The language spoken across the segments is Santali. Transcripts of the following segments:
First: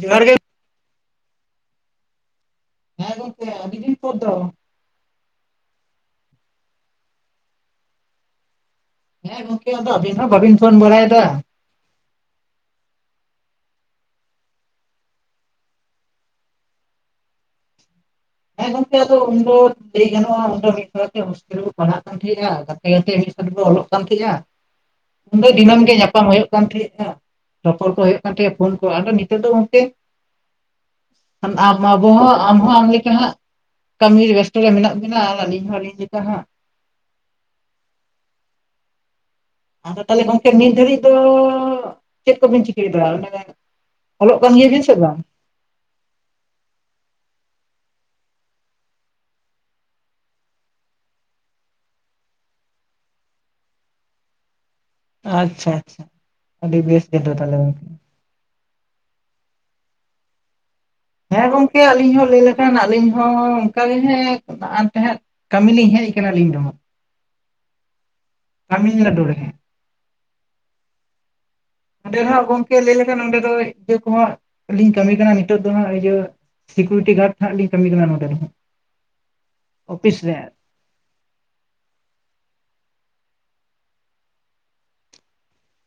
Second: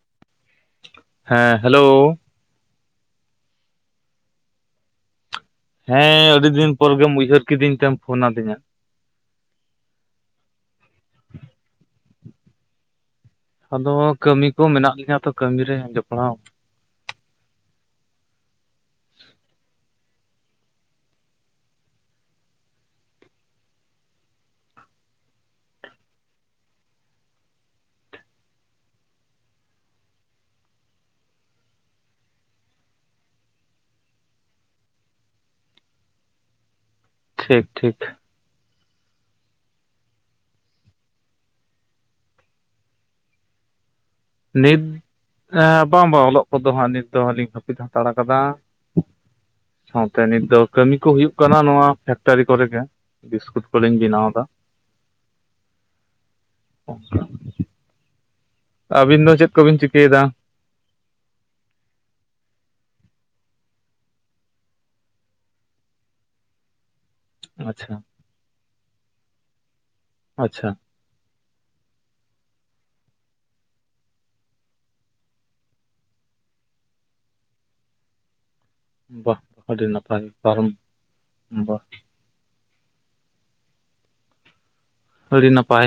ᱡᱚᱦᱟᱨ ᱜᱮ ᱦᱮᱸ ᱦᱮᱞᱳ ᱦᱮᱸ ᱜᱚᱝᱠᱮ ᱟᱹᱰᱤ ᱫᱤᱱ ᱯᱚᱨ ᱫᱚ ᱦᱮᱸ ᱟᱹᱰᱤ ᱫᱤᱱ ᱯᱚᱨ ᱜᱮᱢ ᱩᱭᱦᱟᱹᱨ ᱠᱤᱫᱤᱧ ᱛᱮᱢ ᱯᱷᱳᱱᱟᱫᱤᱧᱟ᱾ ᱦᱮᱸ ᱜᱚᱝᱠᱮ ᱟᱹᱵᱤᱱ ᱦᱚᱸ ᱵᱟᱹᱵᱤᱱ ᱯᱷᱳᱱ ᱵᱟᱲᱟᱭᱮᱫᱟ ᱟᱫᱚ ᱠᱟᱹᱢᱤ ᱠᱚ ᱢᱮᱱᱟᱜ ᱞᱤᱧᱟᱹ ᱛᱚ ᱠᱟᱹᱢᱤ ᱨᱮ ᱡᱚᱯᱲᱟᱣ ᱦᱮᱸ ᱜᱚᱝᱠᱮ ᱟᱫᱚ ᱩᱱ ᱞᱟᱹᱭ ᱜᱟᱱᱚᱜᱼᱟ ᱩᱱᱫᱚ ᱢᱤᱫ ᱥᱟᱶᱛᱮ ᱦᱳᱥᱴᱮᱞ ᱨᱮ ᱯᱟᱲᱦᱟᱜ ᱠᱟ ᱜᱟᱛᱮ ᱜᱟᱛᱮ ᱢᱤᱫ ᱥᱟᱶ ᱵᱚᱱ ᱚᱞᱚᱜ ᱠᱟᱱ ᱛᱟᱦᱮᱸᱟᱸᱜᱼᱟ ᱩᱱ ᱫᱚ ᱫᱤᱱᱟᱹᱢ ᱜᱮ ᱧᱟᱯᱟᱢ ᱦᱩᱭᱩᱜ ᱠᱟᱱ ᱛᱟᱦᱮᱸᱫᱼᱟ ᱨᱚᱯᱚᱲ ᱠᱚ ᱦᱩᱭᱩᱜ ᱠᱟᱱ ᱛᱟᱦᱮᱸᱫᱼᱟ ᱯᱷᱳᱱ ᱠᱚ ᱟᱨ ᱱᱤᱛᱚᱜ ᱫᱚ ᱜᱚᱝᱠᱮ ᱟᱢ ᱟᱵᱩ ᱦᱚᱸ ᱟᱢ ᱦᱚᱸ ᱦᱟᱸᱜ ᱠᱟᱹᱢᱤ ᱵᱮᱥᱛᱚ ᱨᱮ ᱢᱮᱱᱟᱜ ᱵᱤᱱᱟ ᱟᱨ ᱟᱹᱞᱤᱧ ᱦᱚᱸᱞᱤᱧ ᱞᱮᱠᱟ ᱦᱟᱸᱜ ᱴᱷᱤᱠ ᱴᱷᱤᱠ ᱟᱫᱚ ᱛᱟᱦᱚᱞᱮ ᱜᱚᱝᱠᱮ ᱱᱤᱛ ᱫᱷᱟᱹᱨᱤᱡ ᱫᱚ ᱪᱮᱫ ᱠᱚᱵᱤᱱ ᱪᱤᱠᱟᱹᱭᱮᱫᱟ ᱚᱱᱮ ᱚᱞᱚᱜ ᱠᱟᱱ ᱱᱤᱛ ᱜᱮᱭᱟᱵᱤᱱ ᱥᱮ ᱵᱟᱝ ᱦᱮᱸ ᱵᱟᱝ ᱵᱟᱝ ᱚᱞᱚᱜ ᱠᱚᱫᱚ ᱦᱟᱸᱜ ᱱᱤᱛ ᱫᱚ ᱞᱤᱧ ᱦᱟᱹᱯᱤᱫ ᱦᱟᱛᱟᱲ ᱠᱟᱫᱟ ᱥᱟᱶᱛᱮ ᱱᱤᱛ ᱫᱚ ᱠᱟᱹᱢᱤ ᱠᱚ ᱦᱩᱭᱩᱜ ᱠᱟᱱᱟ ᱱᱚᱣᱟ ᱯᱷᱮᱠᱴᱟᱨᱤ ᱠᱚᱨᱮ ᱜᱮ ᱵᱤᱥᱠᱩᱴ ᱠᱚᱞᱤᱧ ᱵᱮᱱᱟᱣ ᱫᱟ ᱟᱪᱪᱷᱟ ᱟᱪᱪᱷᱟ ᱟᱹᱰᱤ ᱵᱮᱥ ᱜᱮ ᱛᱟᱦᱚᱞᱮ ᱟᱹᱵᱤᱱ ᱫᱚ ᱪᱮᱫ ᱠᱚᱵᱤᱱ ᱪᱤᱠᱟᱹᱭᱮᱫᱟ ᱦᱮᱸ ᱜᱚᱝᱠᱮ ᱟᱹᱞᱤᱧ ᱦᱚᱸ ᱞᱟᱹᱭ ᱞᱮᱠᱷᱟᱱ ᱟᱹᱞᱤᱧ ᱦᱚᱸ ᱚᱱᱠᱟᱜ ᱜᱮ ᱦᱮᱸ ᱛᱟᱦᱮᱸᱫ ᱠᱟᱹᱢᱤ ᱞᱤᱧ ᱦᱮᱡ ᱠᱟᱱᱟ ᱟᱞᱤᱧ ᱫᱚ ᱟᱪᱪᱷᱟ ᱛᱟᱢᱤᱞᱱᱟᱲᱩ ᱨᱮ ᱟᱪᱪᱷᱟ ᱚᱸᱰᱮ ᱦᱟᱜ ᱜᱚᱝᱠᱮ ᱞᱟᱹᱭ ᱞᱮᱠᱷᱟᱱ ᱚᱸᱰᱮ ᱫᱚ ᱤᱭᱟᱹ ᱠᱚᱦᱟᱸᱜ ᱞᱤᱧ ᱠᱟᱹᱢᱤ ᱠᱟᱱᱟ ᱱᱤᱛᱚᱜ ᱫᱚ ᱦᱟᱸᱜ ᱤᱭᱟᱹ ᱥᱤᱠᱩᱨᱤᱴᱤ ᱜᱟᱨᱰ ᱱᱟᱜ ᱞᱤᱧ ᱠᱟᱹᱢᱤ ᱠᱟᱱᱟ ᱱᱚᱰᱮ ᱨᱮᱦᱚᱸ ᱵᱟᱦ ᱟᱹᱰᱤ ᱱᱟᱯᱟᱭ [unintelligible] ᱜᱮᱟᱨ ᱟᱹᱰᱤ ᱱᱟᱯᱟᱭ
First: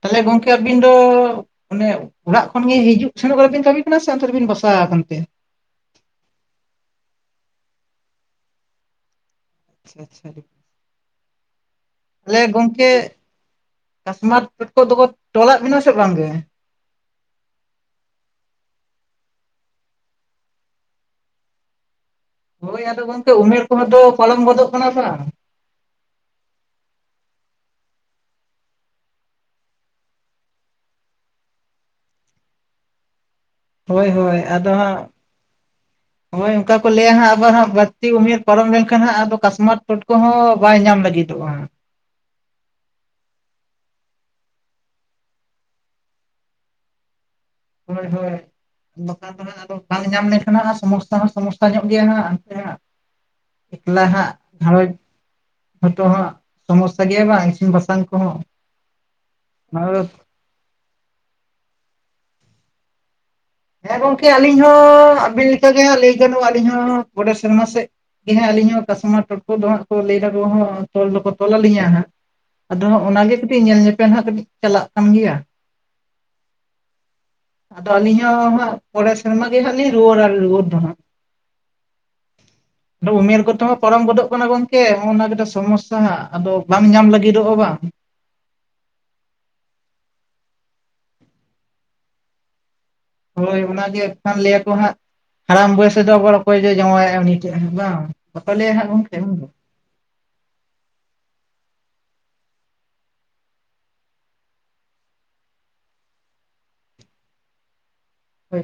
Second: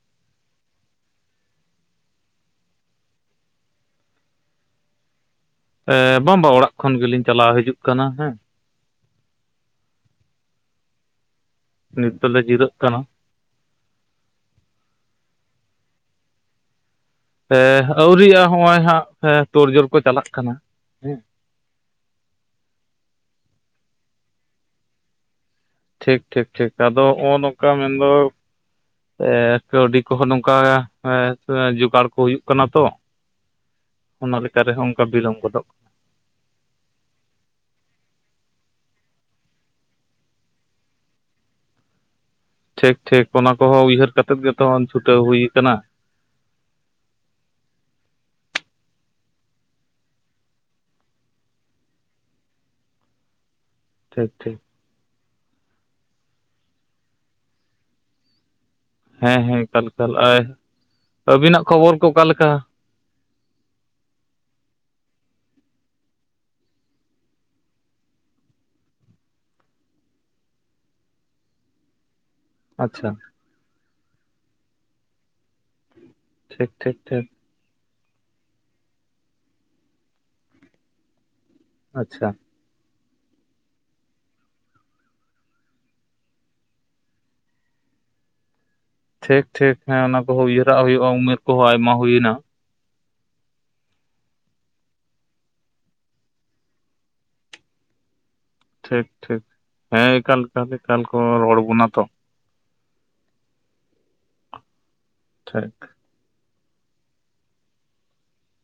ᱛᱟᱦᱚᱞᱮ ᱜᱚᱝᱠᱮ ᱟᱹᱵᱤᱱ ᱫᱚ ᱚᱱᱮ ᱚᱲᱟᱜ ᱠᱷᱚᱱᱜ ᱦᱤᱡᱩᱜ ᱥᱮᱱᱚᱜ ᱵᱟᱲᱟ ᱵᱤᱱ ᱠᱟᱹᱢᱤ ᱠᱟᱱᱟ ᱥᱮ ᱚᱱᱛᱮ ᱨᱮᱵᱤᱱ ᱵᱟᱥᱟ ᱟᱠᱟᱱᱛᱮ ᱵᱟᱝᱵᱟ ᱚᱲᱟᱜ ᱠᱷᱚᱱ ᱜᱮᱞᱤᱧ ᱪᱟᱞᱟᱣ ᱦᱤᱡᱩᱜ ᱠᱟᱱᱟ ᱦᱮᱸ ᱟᱪᱪᱷᱟ ᱟᱪᱪᱷᱟ ᱱᱤᱛ ᱫᱚᱞᱮ ᱛᱟᱦᱚᱞᱮ ᱡᱤᱨᱟᱹᱜ ᱜᱚᱝᱠᱮ ᱠᱟᱱᱟ ᱠᱟᱥᱢᱟᱨ ᱴᱚᱴᱠᱚ ᱫᱚᱠᱚ ᱛᱚᱞᱟᱜ ᱵᱮᱱᱟ ᱥᱮ ᱵᱟᱝᱜᱮ ᱟᱹᱣᱨᱤᱜᱼᱟ ᱱᱚᱜᱼᱚᱭ ᱦᱟᱸᱜ ᱛᱳᱲᱡᱷᱳᱲ ᱠᱚ ᱪᱟᱞᱟᱜ ᱠᱟᱱᱟ ᱦᱮᱸ ᱦᱳᱭ ᱟᱫᱚ ᱜᱚᱝᱠᱮ ᱩᱢᱮᱨ ᱠᱚᱦᱚᱸ ᱫᱚ ᱯᱟᱨᱟᱢ ᱜᱚᱫᱚᱜ ᱠᱟᱱᱟ ᱵᱟᱝ ᱴᱷᱤᱠ ᱴᱷᱤᱠ ᱴᱷᱤᱠ ᱟᱫᱚ ᱱᱚᱜᱼ ᱱᱚᱝᱠᱟ ᱢᱮᱱᱫᱚ ᱠᱟᱹᱣᱰᱤ ᱠᱚᱦᱚᱸ ᱱᱚᱝᱠᱟ ᱡᱚᱜᱟᱲ ᱠᱚ ᱦᱩᱭᱩᱜ ᱠᱟᱱᱟ ᱛᱚ ᱦᱳᱭ ᱦᱳᱭ ᱚᱱᱟᱠᱟ ᱟᱫᱚ ᱨᱮᱦᱚᱸ ᱦᱟᱸᱜ ᱚᱱᱠᱟ ᱵᱤᱞᱚᱢ ᱜᱚᱫᱚᱜ ᱦᱳᱭ ᱚᱱᱠᱟ ᱞᱮᱭᱟ ᱦᱟᱸᱜ ᱟᱵᱚ ᱦᱟᱜ ᱵᱟᱹᱲᱛᱤ ᱩᱢᱮᱨ ᱯᱟᱨᱚᱢ ᱞᱮᱱᱠᱷᱟᱱ ᱦᱟᱸᱜ ᱟᱫᱚ ᱠᱟᱥᱢᱟᱨ ᱥᱚᱴᱠᱚ ᱦᱚᱸ ᱵᱟᱭ ᱧᱟᱢ ᱞᱟᱹᱜᱤᱫᱚᱜᱼᱟ ᱴᱷᱤᱠ ᱴᱷᱤᱠ ᱚᱱᱟ ᱠᱚᱦᱚᱸ ᱩᱭᱦᱟᱹᱨ ᱠᱟᱛᱮᱫ ᱜᱮᱛᱚ ᱪᱷᱩᱴᱟᱹᱣ ᱦᱩᱭ ᱟᱠᱟᱱᱟ ᱦᱳᱭ ᱦᱳᱭ [unintelligible] ᱫᱚ ᱦᱟᱸᱜ ᱵᱟᱝ ᱧᱟᱢ ᱞᱮᱱᱠᱷᱟᱱ ᱥᱚᱢᱚᱥᱥᱟ ᱦᱚᱸ ᱥᱚᱢᱚᱥᱥᱟ ᱧᱚᱜ ᱜᱮᱭᱟ ᱦᱟᱜ ᱚᱱᱛᱮ ᱮᱠᱞᱟ ᱦᱟᱜ ᱴᱷᱤᱠ ᱴᱷᱤᱠ ᱜᱷᱟᱷᱟᱨᱚᱸᱡᱽ [unintelligible] ᱦᱚᱭ ᱛᱚ ᱦᱟᱸᱜ ᱥᱚᱢᱚᱥᱥᱟ ᱜᱮᱭᱟ ᱵᱟᱝ ᱤᱥᱤᱱ ᱵᱟᱥᱟᱝ ᱠᱚᱦᱚᱸ ᱦᱮᱸ ᱦᱮᱸ ᱚᱱᱟ ᱮᱠᱟᱞ ᱮᱠᱟᱞ ᱟᱹᱵᱤᱱᱟᱜ ᱠᱷᱚᱵᱚᱨ ᱠᱚ ᱚᱠᱟ ᱞᱮᱠᱟ ᱦᱮᱸ ᱜᱚᱝᱠᱮ ᱟᱹᱞᱤᱧ ᱦᱚᱸ ᱟᱵᱤ ᱞᱮᱠᱟᱜᱮ ᱦᱟᱸᱜ ᱞᱟᱹᱭ ᱜᱟᱱᱚᱜᱼᱟ ᱟᱹᱞᱤᱧ ᱦᱚᱸ ᱯᱚᱨᱮ ᱥᱮᱨᱢᱟ ᱥᱮᱫ ᱦᱮᱸ ᱟᱞᱤᱧ ᱦᱚᱸ ᱠᱟᱥᱢᱟᱨ ᱴᱚᱴᱠᱚ ᱫᱚ ᱦᱟᱜ ᱠᱚ ᱞᱟᱹᱭ ᱛᱚᱞ ᱫᱚᱠᱚ ᱛᱚᱞᱞᱤᱧᱟ ᱦᱟᱸᱜ ᱟᱫᱚᱜ ᱟᱪᱪᱷᱟ ᱚᱱᱟᱜᱮ ᱠᱟᱹᱴᱤᱡ ᱧᱮᱞ ᱧᱮᱯᱮᱞ ᱦᱟᱸᱜ ᱠᱟᱹᱴᱤᱡ ᱪᱟᱞᱟᱜ ᱠᱟᱱ ᱜᱮᱭᱟ ᱴᱷᱤᱠ ᱴᱷᱤᱠ ᱴᱷᱤᱠ ᱟᱫᱚ ᱟᱹᱞᱤᱧ ᱦᱚᱸ ᱦᱟᱸᱜ ᱯᱚᱨᱮ ᱥᱮᱨᱢᱟ ᱜᱮ ᱦᱟᱸᱜ ᱞᱤᱧ ᱨᱩᱣᱟᱹ ᱨᱩᱣᱟᱹᱲ ᱫᱚ ᱦᱟᱸᱜ ᱟᱪᱪᱷᱟ [inaudible] ᱩᱢᱮᱨ ᱠᱚᱫᱚ ᱦᱚᱸ ᱯᱟᱨᱚᱢ ᱜᱚᱫᱚᱜ ᱠᱟᱱᱟ ᱜᱚᱝᱠᱮ ᱱᱚᱜᱱᱟᱝᱠᱟ ᱥᱚᱢᱚᱥᱥᱟ ᱟᱫᱚ ᱵᱟᱝ ᱧᱟᱢ ᱞᱟᱹᱜᱤᱫᱚᱜᱼᱟ ᱵᱟᱝ ᱴᱷᱤᱠ ᱴᱷᱤᱠ ᱦᱮᱸ ᱚᱱᱟ ᱠᱚᱦᱚᱸ ᱩᱭᱦᱟᱹᱨᱟᱜ ᱦᱩᱭᱩᱜᱼᱟ ᱩᱢᱮᱨ ᱠᱚᱦᱚᱸ ᱟᱭᱢᱟ ᱦᱩᱭᱱᱟ ᱦᱳᱭ ᱚᱱᱟᱜᱮ ᱮᱠᱷᱟᱱ ᱞᱟᱹᱭᱟᱠᱚ ᱦᱟᱸᱜ ᱦᱟᱲᱟᱢ ᱵᱚᱭᱥ ᱨᱮᱫᱚ ᱟᱵᱟᱨ ᱚᱠᱚᱭ ᱡᱟᱶᱟᱭᱼᱟ ᱩᱱᱤ ᱴᱷᱮᱱ ᱵᱟᱝ ᱵᱟᱠᱚ ᱞᱮᱭᱟ ᱦᱟᱜ ᱴᱷᱤᱠ ᱴᱷᱤᱠ ᱦᱮᱸ ᱮᱠᱟᱞ ᱮᱠᱟᱞ ᱠᱚ ᱨᱚᱲ ᱵᱚᱱᱟ ᱛᱚ ᱴᱷᱤᱠ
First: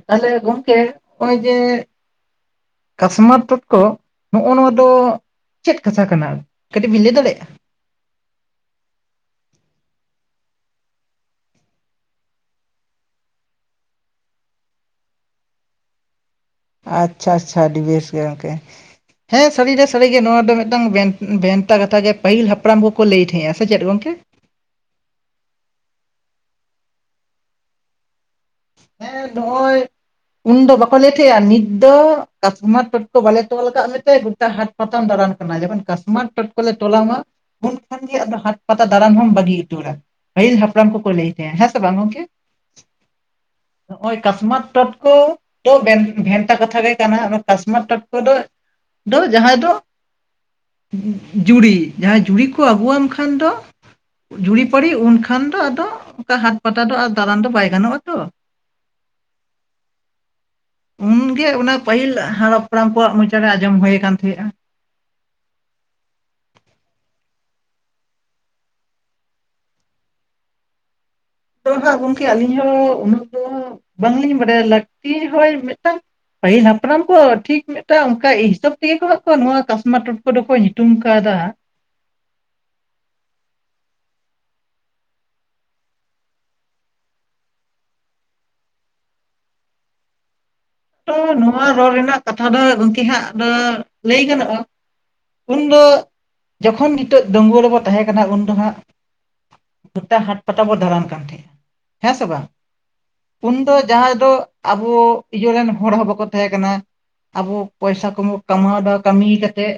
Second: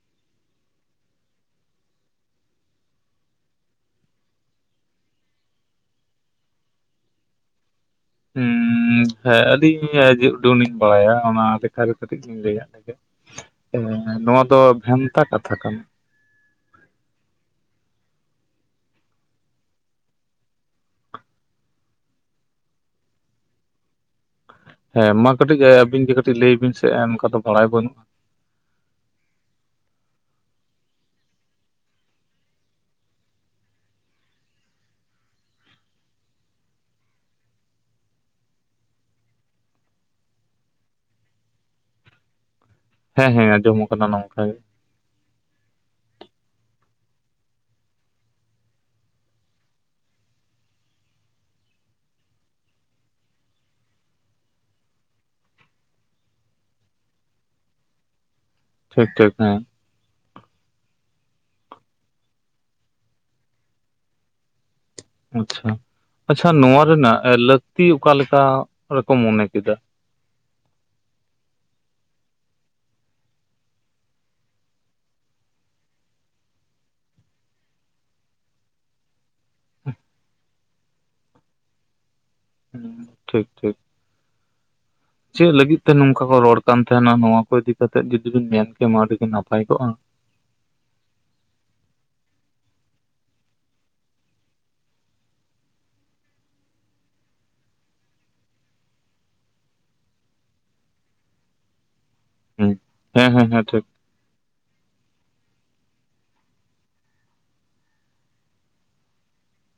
ᱛᱟᱦᱞᱮ ᱜᱚᱢᱠᱮ ᱱᱟᱜᱼᱚᱭ ᱡᱮ ᱠᱟᱥᱢᱟᱨ ᱴᱚᱴᱠᱚ ᱱᱚᱜᱼᱚ ᱱᱚᱣᱟ ᱫᱚ ᱪᱮᱫ ᱠᱟᱛᱷᱟ ᱠᱟᱱᱟ ᱠᱟᱹᱴᱤᱡ ᱵᱤᱱ ᱞᱟᱹᱭ ᱫᱟᱲᱮᱭᱟᱜᱼᱟ ᱦᱩᱸ ᱦᱮᱸ ᱟᱹᱞᱤᱧ ᱡᱮ ᱩᱰᱩᱱᱞᱤᱧ ᱵᱟᱲᱟᱭᱟ ᱚᱱᱟ ᱞᱮᱠᱷᱟᱨᱮ ᱠᱟᱹᱴᱤᱡ ᱞᱤᱧ ᱞᱟᱹᱭᱟᱫ ᱞᱮ ᱱᱚᱣᱟ ᱫᱚ ᱵᱷᱮᱱᱛᱟ ᱠᱟᱛᱷᱟ ᱠᱟᱱᱟ ᱟᱪᱪᱷᱟ ᱟᱪᱪᱷᱟ ᱟᱹᱰᱤ ᱵᱮᱥ ᱜᱮ ᱜᱚᱢᱠᱮ ᱦᱮᱸ ᱥᱟᱹᱨᱤ ᱨᱮ ᱥᱟᱹᱨᱤ ᱜᱮ ᱱᱚᱣᱟ ᱫᱚ ᱢᱤᱫᱴᱟᱝ ᱵᱷᱮᱱᱛᱟ ᱠᱟᱛᱷᱟ ᱜᱮ ᱯᱟᱹᱦᱤᱞ ᱦᱟᱯᱲᱟᱢ ᱠᱚᱠᱚ ᱞᱟᱹᱭ ᱛᱟᱦᱮᱸᱜᱼᱟ ᱥᱮ ᱪᱮᱫ ᱜᱚᱝᱠᱮ ᱦᱮᱸ ᱢᱟ ᱠᱟᱹᱴᱤᱡ ᱟᱹᱵᱤᱱ ᱜᱮ ᱠᱟᱹᱴᱤᱡ ᱞᱟᱹᱭ ᱵᱤᱱ ᱥᱮᱜ ᱚᱱᱠᱟ ᱫᱚ ᱵᱟᱲᱟᱭ ᱵᱟᱹᱱᱩᱜᱼᱟ ᱦᱮᱸ ᱱᱚᱜᱼᱚᱭ ᱩᱱᱫᱚ ᱵᱟᱠᱚ ᱞᱮ ᱛᱟᱦᱮᱸᱼᱟ ᱱᱤᱛ ᱫᱚ ᱠᱟᱥᱢᱟᱨ ᱴᱚᱴᱠᱚ ᱵᱟᱞᱮ ᱛᱚᱞ ᱟᱠᱟᱫ ᱢᱮᱛᱮ ᱜᱚᱴᱟ ᱦᱟᱴ ᱯᱟᱛᱟᱢ ᱫᱟᱨᱟᱱ ᱠᱟᱱᱟ ᱡᱚᱠᱷᱚᱱ ᱠᱟᱥᱢᱟᱴ ᱴᱚᱴᱠᱚ ᱞᱮ ᱛᱚᱞᱟᱢᱟ ᱩᱱᱠᱷᱟᱱ ᱜᱮ ᱟᱫᱚ ᱦᱟᱴ ᱯᱟᱛᱟ ᱫᱟᱲᱟᱱ ᱦᱚᱢ ᱵᱟᱹᱜᱤ ᱩᱴᱟᱹᱨᱟ ᱯᱟᱹᱦᱤᱞ ᱦᱟᱯᱲᱟᱢ ᱠᱚᱠᱚ ᱞᱟᱹᱭ ᱛᱟᱦᱮᱸᱼᱟ ᱦᱮᱸ ᱥᱮ ᱵᱟᱝ ᱜᱚᱝᱠᱮ ᱦᱮᱸ ᱦᱮᱸ ᱟᱸᱡᱚᱢ ᱟᱠᱟᱱᱟ ᱱᱚᱜᱼᱚᱭ ᱱᱚᱝᱠᱟ ᱜᱮ ᱠᱟᱥᱢᱟᱛ ᱴᱚᱴᱠᱚ ᱛᱚ ᱵᱮᱱ ᱵᱷᱮᱱᱛᱟ ᱠᱟᱛᱷᱟ ᱜᱮ ᱠᱟᱱᱟ ᱚᱱᱟ ᱠᱟᱥᱢᱟᱨ ᱴᱚᱴᱠᱚᱫᱚ ᱫᱚ ᱡᱟᱦᱟᱸᱭ ᱫᱚ ᱡᱩᱲᱤ ᱡᱟᱦᱟᱸᱭ ᱡᱩᱲᱤ ᱠᱚ ᱟᱹᱜᱩᱣᱟᱢ ᱠᱷᱟᱱ ᱫᱚ ᱡᱩᱲᱤᱯᱟᱨᱤ ᱩᱱᱠᱷᱟᱱ ᱫᱚ ᱟᱫᱚ ᱚᱱᱠᱟ ᱦᱟᱴ ᱯᱟᱛᱟ ᱫᱚ ᱫᱟᱬᱟᱱ ᱫᱚ ᱵᱟᱭ ᱜᱟᱱᱚᱜᱼᱟᱛᱚ ᱴᱷᱤᱠ ᱴᱷᱤᱠ ᱦᱮᱸ ᱩᱱᱜᱮ ᱚᱱᱟ ᱯᱟᱹᱦᱤᱞ ᱦᱟᱲ ᱦᱟᱯᱲᱟᱢ ᱠᱚᱣᱟᱜ ᱢᱚᱪᱟ ᱨᱮ ᱟᱸᱡᱚᱢ ᱦᱩᱭ ᱟᱠᱟᱱ ᱛᱟᱦᱮᱸᱫᱼᱟ ᱟᱪᱪᱷᱟ ᱟᱪᱪᱷᱟ ᱱᱚᱣᱟ ᱨᱮᱱᱟᱜ ᱞᱟᱹᱠᱛᱤ ᱚᱠᱟᱞᱮᱠᱟ ᱨᱮᱠᱚ ᱢᱚᱱᱮ ᱠᱮᱫᱟ ᱟᱫᱚ ᱦᱟᱸᱜ ᱜᱚᱝᱠᱮ ᱟᱹᱞᱤᱧ ᱦᱚᱸ ᱩᱱᱟᱹᱜ ᱫᱚ ᱵᱟᱝᱞᱤᱧ ᱵᱟᱰᱟᱭᱟ ᱞᱟᱹᱠᱛᱤ ᱦᱚᱭ ᱢᱤᱫᱴᱟᱝ ᱯᱟᱹᱦᱤᱞ ᱦᱟᱯᱲᱟᱢ ᱠᱚ ᱴᱷᱤᱠ ᱢᱤᱫᱴᱟᱝ ᱚᱱᱠᱟ ᱦᱤᱥᱟᱹᱵ ᱛᱮᱜᱮ ᱠᱚ ᱦᱟᱸᱜ ᱠᱚ ᱱᱚᱣᱟ ᱠᱟᱥᱢᱟᱨ ᱴᱚᱴᱠᱚ ᱫᱚ ᱠᱚ ᱧᱩᱛᱩᱢ ᱟᱠᱟᱫᱟ ᱦᱩᱸ ᱴᱷᱤᱠ ᱴᱷᱤᱠ ᱪᱮᱫ ᱞᱟᱹᱜᱤᱫ ᱛᱮ ᱱᱚᱝᱠᱟ ᱠᱚ ᱨᱚᱲ ᱠᱟᱱ ᱛᱟᱦᱮᱱᱟ ᱱᱚᱣᱟ ᱠᱚ ᱤᱫᱤ ᱠᱟᱛᱮᱫ ᱡᱩᱫᱤᱵᱮᱱ ᱢᱮᱱ ᱠᱮᱢᱟ ᱟᱹᱰᱤ ᱜᱮ ᱱᱟᱯᱟᱭ ᱠᱚᱜᱼᱟ ᱛᱚ ᱱᱚᱣᱟ ᱨᱚᱲ ᱨᱮᱱᱟᱜ ᱠᱟᱛᱷᱟ ᱫᱚ ᱜᱚᱝᱠᱮ ᱦᱟᱸᱜ ᱫᱚ ᱞᱟᱹᱭ ᱜᱟᱱᱚᱜᱼᱟ ᱩᱱᱫᱚ ᱡᱚᱠᱷᱚᱱ ᱱᱤᱛᱚᱜ ᱫᱟᱺᱜᱩᱣᱟᱹ ᱨᱮᱵᱚ ᱛᱟᱦᱮᱸ ᱠᱟᱱᱟ ᱩᱱ ᱫᱚ ᱦᱟᱸᱜ ᱜᱚᱴᱟ ᱦᱟᱴ ᱯᱟᱴᱟ ᱵᱚ ᱫᱟᱬᱟᱱ ᱠᱟᱱ ᱛᱟᱦᱮᱸᱜᱼᱟ ᱦᱮᱸ ᱥᱮ ᱵᱟᱝ ᱦᱮᱸ ᱦᱮᱸ ᱦᱮᱸ ᱩᱱ ᱦᱮᱸ ᱫᱚ ᱴᱷᱤᱠ ᱡᱟᱦᱟᱸ ᱫᱚ ᱟᱵᱚ ᱤᱭᱟᱹ ᱨᱮᱱ ᱦᱚᱲ ᱦᱚᱸ ᱵᱟᱠᱚ ᱛᱟᱦᱮᱸᱠᱟᱱᱟ ᱟᱵᱚ ᱯᱚᱭᱥᱟ ᱠᱚᱵᱚ ᱠᱟᱢᱟᱣ ᱮᱫᱟ ᱠᱟᱹᱢᱤ ᱠᱟᱛᱮᱫ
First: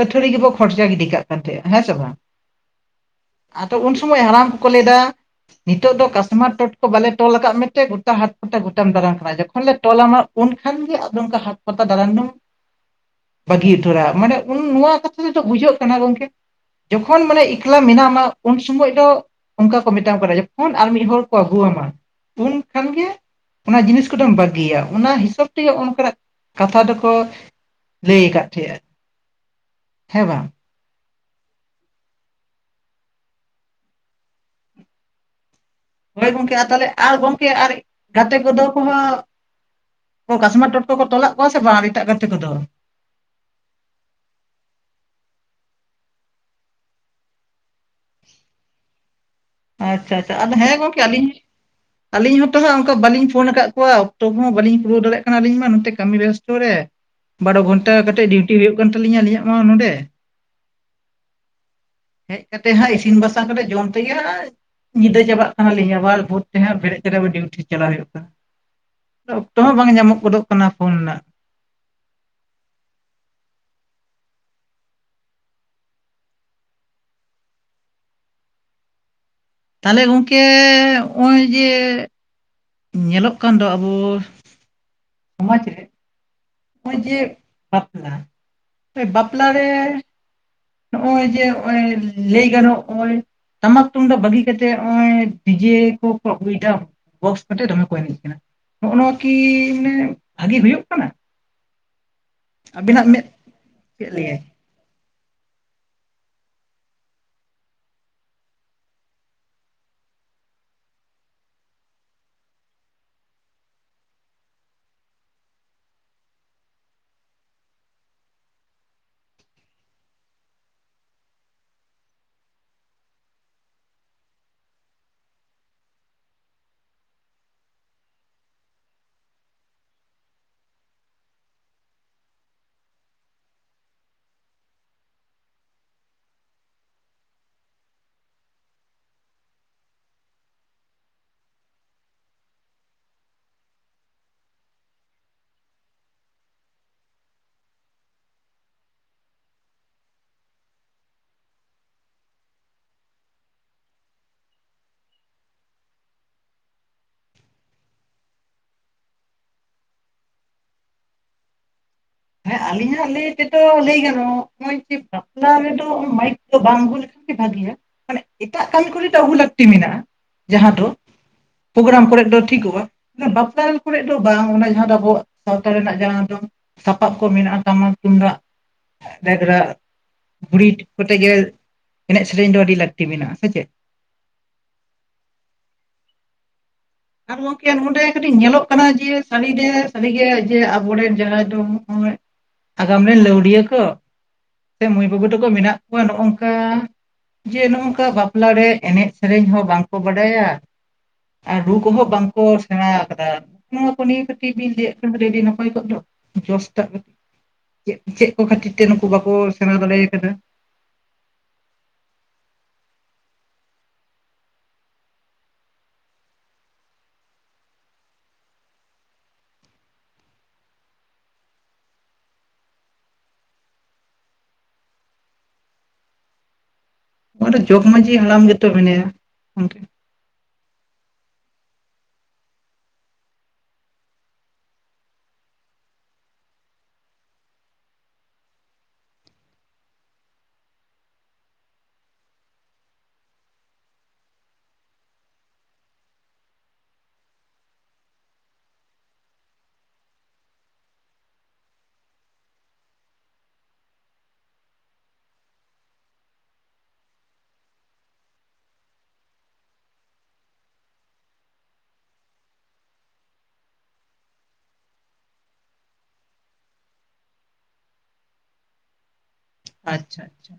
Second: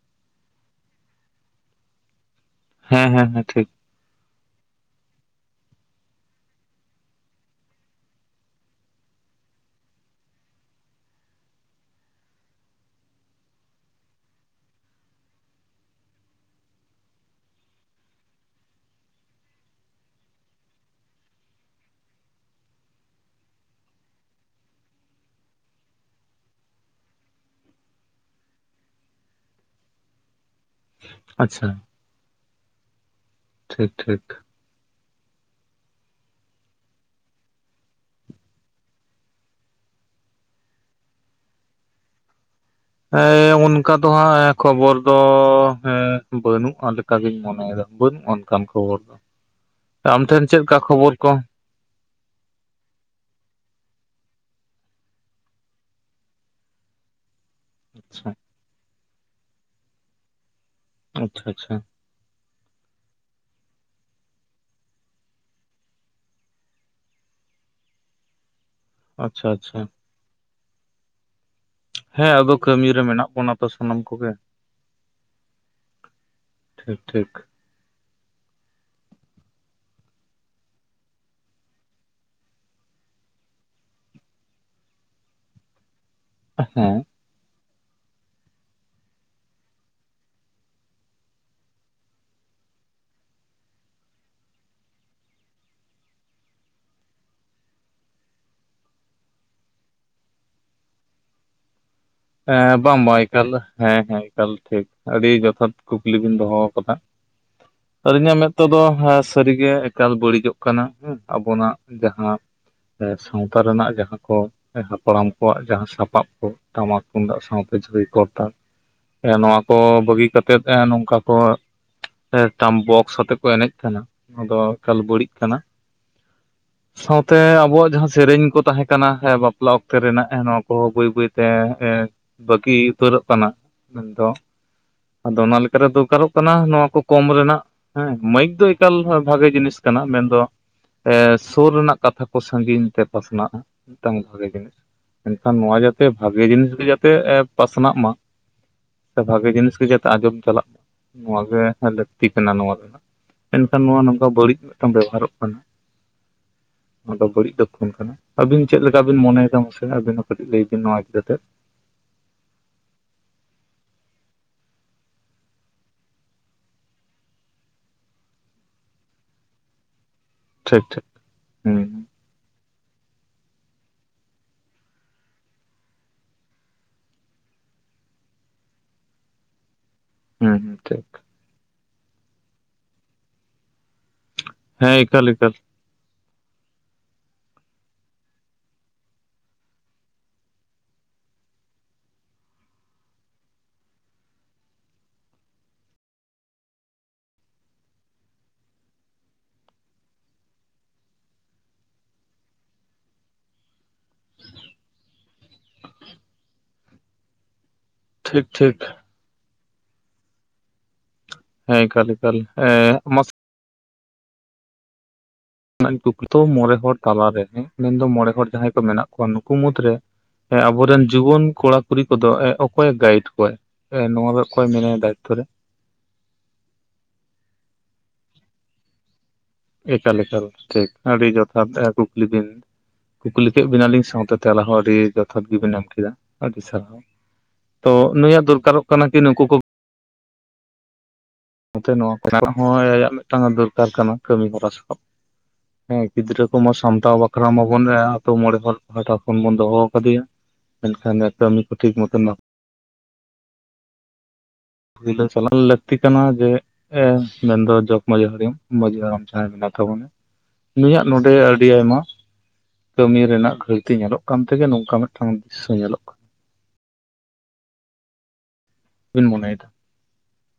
ᱟᱹᱛᱷᱟᱹᱲᱤ ᱜᱮᱵᱚ ᱠᱷᱚᱨᱪᱟ ᱜᱤᱰᱤ ᱠᱟᱜ ᱠᱟᱱ ᱛᱟᱦᱮᱸᱱᱟ ᱦᱮᱸ ᱥᱮ ᱵᱟᱝ ᱦᱮᱸ ᱦᱮᱸ ᱦᱮᱸ ᱴᱷᱤᱠ ᱟᱫᱚ ᱩᱱ ᱥᱚᱢᱚᱭ ᱦᱟᱲᱟᱢ ᱠᱚ ᱞᱮᱫᱟ ᱱᱤᱛᱚᱜ ᱫᱚ ᱠᱟᱥᱢᱟᱨ ᱴᱚᱴᱠᱚ ᱵᱟᱞᱮ ᱴᱚᱞ ᱟᱠᱟᱫ ᱢᱮᱛᱮ ᱜᱚᱴᱟ ᱦᱟᱴ ᱯᱟᱛᱟ ᱜᱚᱴᱟᱢ ᱫᱟᱲᱟᱱ ᱠᱟᱱᱟ ᱡᱚᱠᱷᱚᱱ ᱞᱮ ᱛᱚᱞᱟᱢᱟ ᱩᱱᱠᱷᱟᱱ ᱜᱮ ᱟᱫᱚ ᱱᱝᱠᱟ ᱦᱟᱴ ᱯᱟᱛᱟ ᱫᱟᱲᱬᱟᱱ ᱫᱚᱢ ᱵᱟᱹᱜᱤ ᱩᱛᱟᱹᱨᱟ ᱢᱟᱱᱮ ᱩᱱ ᱱᱚᱣᱟ ᱠᱟᱛᱷᱟ ᱛᱮᱫᱚ ᱵᱩᱡᱷᱟᱹᱜ ᱠᱟᱱᱟ ᱜᱚᱝᱠᱮ ᱡᱚᱠᱷᱚᱱ ᱢᱟᱱᱮ ᱮᱠᱞᱟ ᱢᱮᱱᱟᱢᱟ ᱩᱱ ᱥᱚᱢᱚᱭ ᱫᱚ ᱚᱱᱠᱟ ᱠᱚ ᱢᱮᱴᱟᱢ ᱠᱟᱱᱟ ᱡᱚᱠᱷᱚᱱ ᱟᱨ ᱢᱤᱫ ᱦᱚᱲ ᱠᱚ ᱟᱹᱜᱩ ᱟᱢᱟ ᱩᱱ ᱠᱷᱟᱱᱜᱮ ᱚᱱᱟ ᱡᱤᱱᱤᱥ ᱠᱚ ᱫᱚᱢ ᱵᱟᱹ- ᱜᱤᱭᱟ ᱚᱱᱟ ᱦᱤᱥᱟᱹᱵ ᱛᱮᱜᱮ ᱚᱱᱠᱟᱱᱟᱜ ᱠᱟᱛᱷᱟ ᱫᱚᱠᱚ ᱞᱟᱹᱭ ᱟᱠᱟᱫ [unintelligible] ᱦᱮᱸᱵᱟᱝ ᱟᱪᱪᱷᱟ ᱴᱷᱤᱠ ᱴᱷᱤᱠ ᱦᱚᱭ ᱜᱚᱝᱠᱮ ᱟᱨ ᱛᱟᱦᱚᱞᱮ ᱟᱨ ᱜᱚᱢᱠᱮ ᱟᱨ ᱜᱟᱛᱮ ᱠᱚᱫᱚ ᱠᱚᱦᱚᱸ ᱠᱟᱥᱢᱟᱨ ᱴᱚᱴᱠᱚ ᱠᱚ ᱛᱚᱞᱟᱜ ᱠᱚᱣᱟ ᱥᱮ ᱵᱟᱝ ᱮᱴᱟᱜ ᱜᱟᱛᱮ ᱠᱚᱫᱚ ᱦᱮᱸ ᱚᱱᱠᱟ ᱫᱚ ᱦᱟᱸᱜ ᱠᱷᱚᱵᱚᱨ ᱫᱚ ᱦᱮᱸ ᱵᱟᱹᱱᱩᱜᱼᱟ ᱚᱱᱠᱟᱜᱤᱧ ᱢᱚᱱᱮᱭᱮᱫᱟ ᱵᱟᱹᱱᱩᱜᱟ ᱚᱱᱠᱟᱱ ᱠᱷᱚᱵᱚᱨ ᱫᱚ ᱟᱪᱪᱷᱟ ᱟᱢ ᱟᱪᱪᱷᱟ ᱴᱷᱮᱱ ᱟᱫᱚ ᱪᱮᱫ ᱦᱮᱸ ᱞᱮᱠᱟ ᱜᱚᱝᱠᱮ ᱠᱷᱚᱵᱚᱨ ᱟᱹᱞᱤᱧ ᱠᱚ ᱟᱹᱞᱤᱧ ᱦᱚᱸᱛᱚ ᱦᱟᱸᱜ ᱚᱱᱠᱟ ᱵᱟᱹᱞᱤᱧ ᱯᱷᱳᱱ ᱟᱠᱟᱫ ᱠᱚᱣᱟ ᱚᱠᱛᱚ ᱠᱚᱦᱚᱸ ᱵᱟᱹᱞᱤᱧ ᱠᱩᱨᱟᱹᱣ ᱫᱟᱲᱮᱭᱟᱜ ᱠᱟᱱᱟ ᱟᱹᱞᱤᱧ ᱢᱟ ᱱᱚᱛᱮ ᱠᱟᱹᱢᱤ ᱵᱮᱭᱟᱥᱛᱚ ᱨᱮ ᱵᱟᱨᱚ ᱜᱷᱚᱱᱴᱟ ᱠᱟᱴᱮᱫ ᱟᱪᱪᱷᱟ ᱰᱤᱩᱴᱤ ᱦᱩᱭᱩᱜ ᱠᱟᱱ ᱛᱟᱹᱞᱤᱧᱟ ᱟᱹᱞᱤᱧᱟᱜ ᱢᱟ ᱱᱚᱰᱮ ᱟᱪᱪᱷᱟ ᱟᱪᱪᱷᱟ ᱦᱮᱡ ᱠᱟᱛᱮᱫ ᱦᱟᱜ ᱤᱥᱤᱱ ᱵᱟᱥᱟᱝ ᱠᱟᱛᱮᱫ ᱡᱚᱢ ᱛᱮᱜᱮ ᱦᱟᱸᱜ ᱧᱤᱫᱟᱹ ᱪᱟᱵᱟᱜ ᱠᱟᱱᱟᱞᱤᱧ ᱟᱵᱟᱨ ᱵᱷᱩᱫ ᱛᱮ ᱦᱟᱸᱜ ᱵᱮᱨᱮᱫ ᱠᱟᱛᱮ ᱰᱤᱭᱩᱴᱤ ᱪᱟᱞᱟᱜ ᱦᱩᱭᱩᱜ ᱠᱟᱱᱟ ᱟᱪᱪᱷᱟ ᱚᱠᱛᱚ ᱦᱚᱸ ᱟᱪᱪᱷᱟ ᱵᱟᱝ ᱧᱟᱢᱚᱜ ᱜᱚᱫᱚᱜ ᱠᱟᱱᱟ ᱯᱷᱳᱱ ᱨᱮᱱᱟᱜ ᱦᱮᱸ ᱟᱫᱚ ᱠᱟᱹᱢᱤ ᱨᱮ ᱢᱮᱱᱟᱜ ᱵᱚᱱᱟ ᱛᱚ ᱥᱟᱱᱟᱢ ᱠᱚᱜᱮ ᱴᱷᱤᱠ ᱴᱷᱤᱠ ᱛᱟᱦᱚᱞᱮ ᱜᱚᱝᱠᱮ ᱱᱚᱜᱼᱚᱭ ᱡᱮ ᱧᱮᱞᱚᱜ ᱠᱟᱱ ᱫᱚ ᱟᱵᱚ ᱥᱚᱢᱟᱡᱽ ᱨᱮ ᱦᱮᱸ ᱱᱚᱜᱼᱚᱭ ᱡᱮ ᱵᱟᱯᱞᱟ ᱵᱟᱯᱞᱟ ᱨᱮ ᱱᱚᱜᱼᱚᱭ ᱡᱮ [unintelligible] ᱞᱟᱹᱭ ᱜᱟᱱᱚᱜ ᱱᱚᱜ ᱚᱭ ᱴᱟᱢᱟᱠ ᱛᱩᱢᱫᱟᱜ ᱵᱟᱹᱜᱤ ᱠᱟᱛᱮᱫ ᱱᱚᱜ ᱱᱚᱜᱚᱭ ᱰᱤᱡᱮ ᱠᱚ ᱟᱹᱜᱩᱭ ᱮᱫᱟ ᱵᱚᱠᱥ ᱠᱟᱛᱮ ᱫᱚᱢᱮ ᱠᱚ ᱮᱱᱮᱡ ᱠᱟᱱᱟ ᱱᱚᱜᱼᱚ ᱱᱚᱣᱟ ᱠᱤ ᱢᱟᱱᱮ ᱵᱷᱟᱜᱤ ᱦᱩᱭᱩᱜ ᱠᱟᱱᱟ ᱦᱮᱸ ᱵᱟᱝ ᱟᱵᱤᱱᱟᱜ ᱵᱟᱝ ᱢᱮᱫ ᱮᱠᱟᱞ ᱦᱮᱸ ᱪᱮᱫ ᱦᱮᱸ ᱞᱟᱹᱭᱟᱭ ᱮᱠᱟᱞ ᱴᱷᱤᱠ ᱟᱹᱰᱤ ᱡᱚᱛᱷᱟᱛ ᱠᱩᱠᱞᱤ ᱵᱤᱱ ᱫᱚᱦᱚ ᱟᱠᱟᱫᱟ ᱟᱹᱞᱤᱧᱟᱜ ᱢᱮᱫ ᱛᱮᱫᱚ ᱥᱟᱹᱨᱤᱜᱮ ᱮᱠᱟᱞ ᱵᱟᱹᱲᱤᱡᱚᱜ ᱠᱟᱱᱟ ᱦᱮᱸ ᱟᱵᱚᱱᱟᱜ ᱡᱟᱦᱟᱸ ᱥᱟᱶᱛᱟ ᱨᱮᱱᱟᱜ ᱡᱟᱦᱟᱸ ᱠᱚ ᱦᱟᱯᱲᱟᱢ ᱠᱚᱣᱟᱜ ᱡᱟᱦᱟᱸ ᱥᱟᱯᱟᱵ ᱠᱚ ᱴᱟᱢᱟᱠ ᱛᱩᱢᱫᱟᱜ ᱥᱟᱶᱛᱮ ᱡᱷᱤ ᱠᱚᱨ ᱱᱚᱣᱟ ᱠᱚ ᱵᱟᱹᱜᱤ ᱠᱟᱛᱮᱫ ᱱᱚᱝᱠᱟ ᱠᱚ ᱴᱟᱢᱯ ᱵᱚᱠᱥ ᱟᱛᱮᱜ ᱠᱚ ᱮᱱᱮᱡ ᱠᱟᱱᱟ ᱟᱫᱚ ᱮᱠᱟᱞ ᱵᱟᱹᱲᱤᱡ ᱠᱟᱱᱟ [inaudible] ᱥᱟᱶᱛᱮ ᱟᱵᱚᱣᱟᱜ ᱡᱟᱦᱟᱸ ᱥᱮᱨᱮᱧ ᱠᱚ ᱛᱟᱦᱮᱸ ᱠᱟᱱᱟ ᱦᱮᱸ ᱵᱟᱯᱞᱟ ᱚᱠᱛᱮ ᱨᱮᱱᱟᱜ ᱦᱮ ᱱᱚᱣᱟ ᱠᱚᱦᱚᱸ ᱵᱟᱹᱭ ᱵᱟᱹᱭᱛᱮ ᱮ ᱵᱟᱹᱠᱤ ᱩᱛᱟᱹᱨᱚᱜ ᱠᱟᱱᱟ ᱢᱮᱱᱫᱚ ᱟᱫᱚ ᱚᱱᱟ ᱞᱮᱠᱟᱨᱮ ᱫᱚᱨᱠᱟᱨᱚᱜ ᱠᱟᱱᱟ ᱱᱚᱣᱟ ᱠᱚ ᱠᱚᱢ ᱨᱮᱱᱟᱜ ᱦᱮᱸ ᱢᱟᱹᱭᱤᱠ ᱫᱚ ᱮᱠᱟᱞ ᱵᱷᱟᱜᱮ ᱡᱤᱱᱤᱥ ᱠᱟᱱᱟ ᱢᱮᱱᱫᱚ ᱮᱻ ᱥᱩᱨ ᱨᱮᱱᱟᱜ ᱠᱟᱛᱷᱟ ᱠᱚ ᱥᱟᱺᱜᱤᱧ ᱛᱮ ᱯᱟᱥᱱᱟᱜᱼᱟ ᱢᱤᱫᱴᱟᱝ ᱵᱷᱟᱜᱮ ᱡᱤᱱᱤᱥ ᱢᱮᱱᱠᱷᱟᱱ ᱱᱚᱣᱟ ᱡᱟᱛᱮ ᱵᱷᱟᱜᱮ ᱡᱤᱱᱤᱥ ᱜᱮ ᱡᱮᱛᱮ ᱯᱟᱥᱱᱟᱜ ᱢᱟ ᱥᱮ ᱵᱷᱟᱜᱮ ᱡᱤᱱᱤᱥ ᱜᱮ ᱡᱟᱛᱮ ᱟᱸᱡᱚᱢ ᱪᱟᱞᱟᱜ ᱱᱚᱣᱟ ᱜᱮ ᱞᱟᱹᱠᱛᱤ ᱠᱟᱱᱟ ᱱᱚᱣᱟ ᱨᱮᱱᱟᱜ ᱢᱮᱱᱠᱷᱟᱱ ᱱᱚᱣᱟ ᱱᱚᱝᱠᱟ ᱵᱟᱹᱲᱤᱡ ᱢᱤᱫᱴᱟᱝ ᱵᱮᱵᱚᱦᱟᱨᱚᱜ ᱠᱟᱱᱟ ᱚᱱᱟ ᱫᱚ ᱵᱟᱹᱲᱤᱡ ᱫᱚᱠᱷᱚᱱ ᱠᱟᱱᱟ ᱟᱹᱵᱤᱱ ᱪᱮᱫ ᱞᱮᱠᱟ ᱵᱤᱱ ᱢᱚᱱᱮᱭ ᱮᱫᱟ ᱢᱟᱥᱮ ᱟᱹᱵᱤᱱ ᱦᱚᱸ ᱠᱟᱹᱴᱤᱡ ᱞᱟᱹᱭ ᱵᱤᱱ ᱱᱚᱣᱟ ᱤᱫᱤ ᱠᱟᱛᱮ ᱦᱮᱸ ᱟᱹᱞᱤᱧᱟᱜ ᱞᱟᱹᱭ ᱛᱮᱫᱚ ᱞᱟᱹᱭ ᱜᱟᱱᱚᱜ ᱱᱚᱜᱼᱚᱭ ᱡᱮ ᱵᱟᱯᱞᱟ ᱨᱮᱫᱚ ᱢᱟᱭᱤᱠ ᱫᱚ ᱵᱟᱝ ᱟᱜᱩ [unintelligible] [unintelligible] ᱵᱷᱟᱹᱜᱤᱭᱟ ᱢᱟᱱᱮ ᱮᱴᱟᱜ ᱠᱟᱹᱢᱤ ᱠᱚᱨᱮ ᱫᱚ ᱟᱜᱩ ᱞᱟᱹᱠᱛᱤ ᱢᱮᱱᱟᱜᱼᱟ ᱡᱟᱦᱟᱸ ᱴᱷᱤᱠ ᱫᱚ ᱴᱷᱤᱠ ᱦᱩᱸ ᱯᱨᱳᱜᱨᱟᱢ ᱠᱚᱨᱮ ᱫᱚ ᱴᱷᱤᱠᱚᱜᱼᱟ ᱵᱟᱯᱞᱟ ᱠᱚᱨᱮ ᱫᱚ ᱵᱟᱝ ᱚᱱᱟ ᱡᱟᱦᱟᱸ ᱫᱚ ᱟᱵᱚᱣᱟᱜ ᱥᱟᱶᱛᱟ ᱨᱮᱱᱟᱜ ᱡᱟᱦᱟᱸ ᱫᱚ ᱥᱟᱯᱟᱵ ᱠᱚ ᱢᱮᱱᱟᱜᱼᱟ ᱴᱟᱢᱟᱠ ᱛᱩᱢᱫᱟᱜ ᱨᱮᱜᱽᱨᱟ ᱦᱩᱸ ᱦᱩᱸ [unintelligible] ᱴᱷᱤᱠ ᱠᱚᱛᱮ ᱜᱮ ᱮᱱᱮᱡ ᱥᱮᱨᱮᱧ ᱫᱚ ᱟᱹᱰᱤ ᱞᱟᱹᱠᱛᱤ ᱢᱮᱱᱟᱜᱼᱟ ᱥᱮ ᱪᱮᱫ ᱦᱮᱸ ᱮᱠᱟᱞ ᱮᱠᱟᱞ ᱟᱨ ᱜᱚᱝᱠᱮ ᱱᱚᱰᱮ ᱠᱟᱹᱴᱤᱡ ᱧᱮᱞᱚᱜ ᱠᱟᱱᱟ ᱡᱮ ᱥᱟᱨᱤ ᱜᱮ ᱟᱵᱚᱨᱮᱱ ᱡᱟᱦᱟᱸᱭ ᱫᱚ ᱟᱜᱟᱢ ᱨᱮᱱ ᱞᱟᱹᱣᱲᱤᱭᱟᱹ ᱠᱚ ᱥᱮ ᱢᱟᱹᱭ ᱵᱟᱹᱵᱩ ᱛᱟᱠᱚ ᱢᱮᱱᱟᱜ ᱠᱚᱣᱟ ᱱᱚᱜᱚ ᱱᱚᱝᱠᱟ ᱡᱮ ᱱᱚᱜᱚ ᱱᱚᱝᱠᱟ ᱵᱟᱯᱞᱟ ᱨᱮ ᱮᱱᱮᱡ ᱥᱮᱨᱮᱧ ᱦᱚᱸ ᱵᱟᱝᱠᱚ ᱵᱟᱰᱟᱭᱟ ᱟᱨ ᱨᱩ ᱠᱚᱦᱚᱸ ᱵᱟᱝ ᱠᱚ ᱥᱮᱬᱟ ᱟᱠᱟᱫᱟ ᱱᱚᱣᱟ ᱠᱚ ᱱᱤᱭᱟᱹ ᱠᱟᱹᱴᱤᱡ ᱵᱤᱱ ᱞᱟᱹᱭᱟᱫ ᱠᱷᱟᱱ ᱠᱟᱴᱤᱡ ᱟᱹᱰᱤ ᱱᱟᱯᱟᱭ ᱠᱚᱜ ᱫᱚ ᱡᱚᱥ ᱴᱟᱜ ᱪᱮᱫ ᱪᱮᱫ ᱠᱚ ᱴᱷᱤᱠ ᱠᱷᱟᱹᱛᱤᱨ ᱴᱷᱤᱠ ᱛᱮ ᱱᱩᱠᱩ ᱵᱟᱠᱚ ᱥᱮᱬᱟ ᱫᱟᱲᱮᱠᱟᱫᱟ ᱦᱮᱸ ᱮᱠᱟᱞ ᱮᱠᱟᱞ ᱮ ᱢᱟᱥ ᱫᱩᱠ ᱫᱚ ᱢᱚᱬᱮ ᱦᱚᱲ ᱛᱟᱞᱟᱨᱮ ᱢᱮᱱᱫᱚ ᱢᱚᱬᱮ ᱦᱚᱲ ᱡᱟᱦᱟᱸᱭ ᱠᱚ ᱢᱮᱱᱟᱜ ᱠᱚᱣᱟ ᱱᱩᱠᱩ ᱢᱩᱫᱽᱨᱮ ᱟᱵᱚᱨᱮᱱ ᱡᱩᱣᱟᱹᱱ ᱠᱚᱲᱟ ᱠᱩᱲᱤ ᱠᱚᱫᱚ ᱚᱠᱚᱭ ᱮ ᱜᱟᱭᱤᱰ ᱠᱚᱣᱟᱭ ᱦᱮᱸ ᱱᱚᱣᱟ ᱫᱚ ᱚᱠᱚᱭ ᱢᱮᱱᱟᱭᱟ ᱫᱟᱭᱤᱠᱛᱚ ᱨᱮ ᱱᱚᱰᱮ ᱡᱚᱜᱽ ᱢᱟᱺᱡᱷᱤ ᱦᱟᱲᱟᱢ ᱜᱮᱛᱚ ᱢᱮᱱᱟᱭᱟ ᱮᱠᱟᱞᱮᱠ ᱴᱷᱤᱠ ᱟᱹᱰᱤ ᱡᱚᱛᱷᱟᱛ ᱠᱩᱠᱞᱤ ᱵᱤᱱ ᱠᱩᱠᱞᱤ ᱠᱮᱫ ᱵᱮᱱᱟᱞᱤᱧ ᱥᱟᱶᱛᱮ ᱛᱮᱞᱟ ᱦᱚᱸ ᱟᱹᱰᱤ ᱡᱚᱛᱷᱟᱛ ᱜᱮᱵᱤᱱ ᱮᱢ ᱠᱮᱫᱟ ᱟᱹᱰᱤ ᱥᱟᱨᱦᱟᱣ ᱛᱚ ᱱᱩᱭᱟᱜ ᱫᱚᱨᱠᱟᱨᱚᱜ ᱠᱟᱱᱟ ᱠᱤ ᱱᱩᱠᱩ ᱠᱚ ᱱᱚᱛᱮ ᱱᱚᱣᱟ ᱠᱚ ᱦᱚᱸ ᱟᱭᱟᱜ ᱢᱤᱫᱴᱟᱝ ᱫᱚᱨᱠᱟᱨ ᱠᱟᱱᱟ ᱠᱟᱹᱢᱤ ᱦᱚᱨᱟ ᱥᱟᱠᱟᱵ ᱦᱮᱸ ᱜᱤᱫᱽᱨᱟᱹ ᱠᱚᱢᱟ ᱥᱟᱢᱴᱟᱣ ᱵᱟᱠᱷᱨᱟ ᱢᱟᱵᱚᱱ ᱟᱛᱳ ᱢᱚᱬᱮ ᱦᱚᱲ ᱯᱟᱦᱴᱟ ᱠᱷᱚᱱ ᱵᱚᱱ ᱫᱚᱦᱚ ᱟᱠᱟᱫᱮᱭᱟ ᱢᱮᱱᱠᱷᱟᱱ ᱠᱟᱹᱢᱤ ᱠᱚ ᱴᱷᱤᱠ ᱢᱚᱛᱚᱱ [unintelligible] ᱯᱟᱹᱭᱞᱟᱹ ᱪᱟᱞᱟᱣ ᱞᱟᱠᱛᱤ ᱠᱟᱱᱟ ᱡᱮ ᱢᱮᱱᱫᱚ ᱡᱚᱜ ᱢᱟᱺᱡᱷᱤ ᱦᱟᱲᱟᱢ ᱢᱟᱺᱡᱷᱤ ᱦᱟᱲᱟᱢ ᱡᱟᱦᱟᱸᱭ ᱢᱮᱱᱟᱭ ᱛᱟᱵᱚᱱᱟ ᱱᱩᱭᱟᱜ ᱱᱚᱰᱮ ᱟᱹᱰᱤ ᱟᱭᱢᱟ ᱠᱟᱹᱢᱤ ᱨᱮᱱᱟᱜ ᱜᱷᱟᱹᱲᱛᱤ ᱧᱮᱞᱚᱜ ᱠᱟᱱ ᱛᱮᱜᱮ ᱱᱚᱝᱠᱟ ᱢᱤᱫᱴᱟᱝ ᱫᱨᱤᱥᱥᱚ ᱧᱮᱞᱚᱜ ᱠᱟᱱᱟ᱾ ᱵᱤᱱ ᱢᱚᱱᱮᱭ ᱮᱫᱟ᱾ ᱟᱪᱪᱷᱟ, ᱟᱪᱪᱷᱟ᱾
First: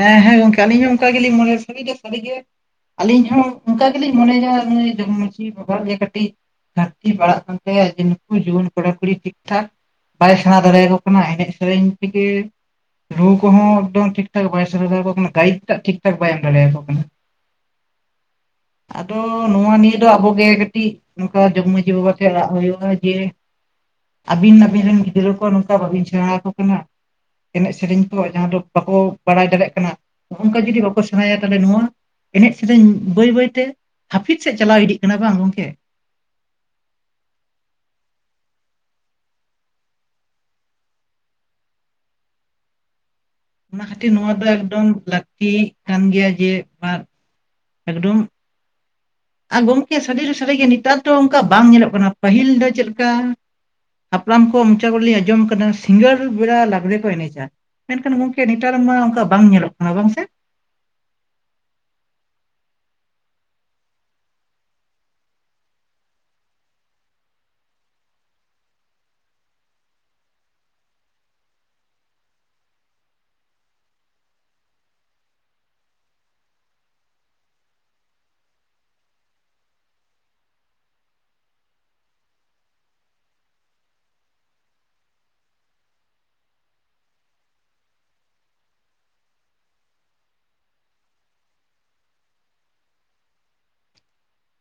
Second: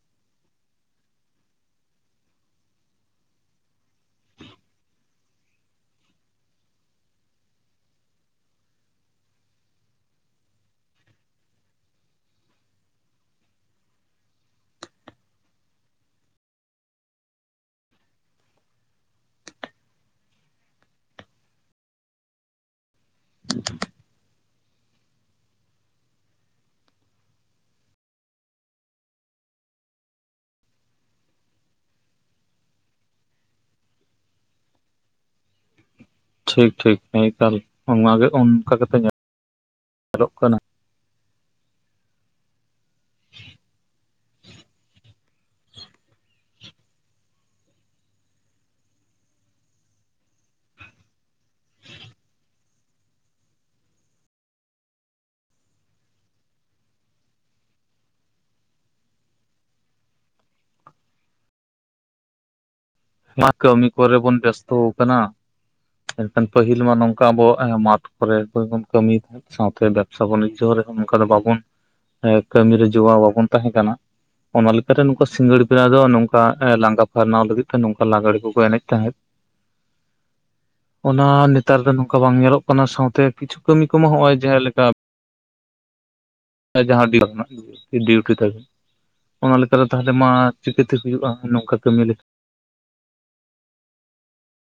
ᱦᱮᱸ ᱦᱮᱸ ᱜᱚᱝᱠᱮ ᱟᱹᱞᱤᱧ ᱦᱚᱸ ᱚᱱᱠᱟ ᱜᱮᱞᱤᱧ ᱢᱚᱱᱮᱭᱟ, ᱥᱟᱹᱨᱤ ᱫᱚ ᱥᱟᱹᱨᱤ ᱜᱮ ᱟᱹᱞᱤᱧ ᱦᱚᱸ ᱚᱱᱠᱟ ᱜᱮᱞᱤᱧ ᱢᱚᱱᱮᱭᱟ ᱱᱩᱭ ᱡᱚᱜᱽ ᱢᱟᱺᱡᱷᱤ ᱵᱟᱵᱟ ᱜᱮ ᱠᱟᱹᱴᱤᱡ ᱜᱷᱟᱹᱨᱛᱤ ᱯᱟᱲᱟᱜ ᱠᱟᱱ ᱛᱟᱭᱟ ᱡᱮ ᱱᱩᱠᱩ ᱡᱩᱣᱟᱹᱱ ᱠᱚᱲᱟ ᱠᱩᱲᱤ ᱴᱷᱤᱠ ᱴᱷᱟᱠ ᱵᱟᱭ ᱥᱮᱬᱟ ᱫᱟᱲᱮᱭᱟᱠᱚ ᱠᱟᱱᱟ, ᱮᱱᱮᱡ ᱥᱮᱨᱮᱧ ᱛᱷᱮᱠᱮ ᱨᱩ ᱠᱚᱦᱚᱸ ᱮᱠᱫᱚᱢ ᱴᱷᱤᱠᱷᱟᱠ ᱴᱷᱤᱠ ᱴᱷᱟᱠ ᱵᱟᱭ ᱥᱮᱲᱟ ᱫᱟᱲᱮ ᱟᱠᱚ ᱠᱟᱱᱟ ᱜᱟᱭᱤᱰ ᱴᱟᱜ ᱴᱷᱤᱠ ᱴᱷᱟᱠ ᱵᱟᱭ ᱮᱢ ᱫᱟᱲᱮᱭᱟᱠᱚ ᱠᱟᱱᱟ᱾ ᱟᱫᱚ ᱱᱚᱣᱟ ᱱᱤᱭᱟᱹ ᱫᱚ ᱟᱵᱚᱜᱮ ᱠᱟᱹᱴᱤᱡ ᱱᱚᱝᱠᱟ ᱡᱚᱜᱽ ᱢᱟᱺᱡᱷᱤ ᱵᱟᱵᱟ ᱴᱷᱮᱡ ᱨᱟᱜ ᱦᱩᱭᱩᱜᱼᱟ ᱡᱮ ᱟᱵᱤᱱ, ᱟᱹᱵᱤᱱ ᱨᱮᱱ ᱜᱤᱫᱽᱨᱟᱹ ᱠᱚ ᱵᱟᱹᱵᱤᱧ ᱥᱮᱬᱟ ᱟᱠᱚ ᱠᱟᱱᱟ ᱮᱱᱮᱡ ᱥᱮᱨᱮᱧ ᱠᱚ ᱡᱟᱦᱟᱸ ᱫᱚ ᱵᱟᱠᱚ ᱵᱟᱲᱟᱭ ᱫᱟᱲᱮᱭᱟᱜ ᱠᱟᱱᱟ᱾ ᱱᱚᱜᱚ ᱱᱚᱝᱠᱟ ᱡᱩᱫᱤ ᱵᱟᱠᱚ ᱥᱮᱬᱟᱭᱟ ᱛᱟᱦᱚᱞᱮ ᱱᱚᱣᱟ ᱮᱱᱮᱡ ᱥᱮᱨᱮᱧ ᱵᱟᱹᱭ ᱵᱟᱹᱭ ᱛᱮ, ᱦᱟᱟᱹᱯᱤᱫ ᱥᱮᱫ ᱪᱟᱞᱟᱣ ᱤᱫᱤᱜ ᱠᱟᱱᱟ ᱵᱟᱝ ᱜᱚᱝᱠᱮ? ᱴᱷᱤᱠ ᱴᱷᱤᱠ ᱮᱠᱟᱞ ᱚᱝᱠᱟ ᱠᱟᱛᱮ ᱧᱮᱞᱚᱜ ᱠᱟᱱᱟ ᱚᱱᱟ ᱠᱷᱟᱹᱛᱤᱨ ᱱᱚᱣᱟ ᱫᱚ ᱮᱠᱫᱚᱢ ᱞᱟᱹᱠᱛᱤ ᱠᱟᱱ ᱜᱮᱭᱟ ᱡᱮ ᱟᱨ ᱮᱠᱫᱚᱢ ᱟᱨ ᱜᱚᱢᱠᱮ ᱥᱟᱹᱨᱤ ᱫᱚ ᱥᱟᱹᱨᱤ ᱜᱮ ᱱᱮᱛᱟᱨ ᱫᱚ ᱚᱱᱠᱟ ᱵᱟᱝ ᱧᱮᱞᱚᱜ ᱠᱟᱱᱟ, ᱯᱟᱹᱦᱤᱞ ᱫᱚ ᱪᱮᱫ ᱞᱮᱠᱟ ᱦᱟᱯᱲᱟᱢ ᱠᱚᱣᱟᱜ ᱢᱚᱪᱟ ᱠᱚᱨᱮ ᱞᱤᱧ ᱟᱸᱡᱚᱢ ᱟᱠᱟᱫᱟ ᱥᱤᱸᱜᱟᱹᱲ ᱵᱮᱲᱟ ᱞᱟᱜᱽᱲᱮ ᱠᱚ ᱮᱱᱮᱡᱟ᱾ ᱢᱮᱱᱠᱷᱟᱱ ᱜᱚᱝᱠᱮ ᱱᱮᱛᱟᱨ ᱨᱮᱱ ᱢᱟ ᱚᱱᱠᱟ ᱵᱟᱝ ᱧᱮᱞᱚᱜ ᱠᱟᱱᱟ ᱵᱟᱝ ᱥᱮ? [unintelligible] ᱠᱟᱹᱢᱤ ᱠᱚᱨᱮ ᱵᱚᱱ ᱵᱮᱥᱛᱚ ᱟᱠᱟᱱᱟ᱾ ᱢᱮᱱᱠᱷᱟᱱ ᱯᱟᱹᱦᱤᱞ ᱢᱟ ᱱᱚᱝᱠᱟ ᱟᱵᱚᱣᱟᱜ ᱢᱟᱴᱷ ᱠᱚᱨᱮ ᱵᱚᱱ ᱠᱟᱹᱢᱤᱭᱮᱫ ᱛᱟᱦᱮᱸᱫ᱾ ᱥᱟᱶᱛᱮ ᱵᱮᱵᱥᱟ ᱵᱟᱱᱤᱡᱽᱡᱚ ᱨᱮᱦᱚᱸ ᱱᱚᱝᱠᱟ ᱫᱚ ᱵᱟᱵᱚᱱ ᱮ ᱠᱟᱹᱢᱤᱨ ᱨᱮ ᱡᱚᱣᱟᱣ ᱵᱟᱵᱚᱱ ᱛᱟᱦᱮᱸ ᱠᱟᱱᱟ᱾ ᱚᱱᱟ ᱞᱮᱠᱟᱨᱮ ᱱᱚᱝᱠᱟ ᱥᱤᱸᱜᱟᱹᱲ ᱵᱮᱲᱟ ᱫᱚ ᱱᱚᱝᱠᱟ ᱞᱟᱸᱜᱟ ᱯᱷᱟᱨᱱᱟᱣ ᱞᱟᱹᱜᱤᱫ ᱱᱚᱝᱠᱟ ᱞᱟᱜᱽᱲᱮ ᱠᱚᱠᱚ ᱮᱱᱮᱡ ᱛᱟᱦᱮᱸᱫ᱾ ᱚᱱᱟ ᱱᱮᱛᱟᱨ ᱫᱚ ᱱᱚᱝᱠᱟ ᱵᱟᱝ ᱧᱮᱞᱚᱜ ᱠᱟᱱᱟ ᱥᱟᱶᱛᱮ ᱠᱤᱪᱷᱩ ᱠᱟᱹᱢᱤ ᱠᱚᱢᱟ ᱱᱚᱜᱼᱚᱭ ᱡᱟᱦᱟᱸ ᱞᱮᱠᱟ ᱡᱟᱦᱟᱸ ᱫᱤᱱ ᱨᱮᱱᱟᱜ ᱰᱤᱭᱩᱴᱤ ᱛᱟᱸᱦᱮᱠᱟᱱᱟ ᱚᱱᱟ ᱞᱮᱠᱟᱛᱮ ᱛᱟᱦᱚᱞᱮ ᱢᱟ ᱪᱤᱠᱟᱹᱛᱮ ᱦᱩᱭᱩᱜᱼᱟ ᱱᱚᱝᱠᱟ ᱠᱟᱹᱢᱤ ᱞᱮᱠ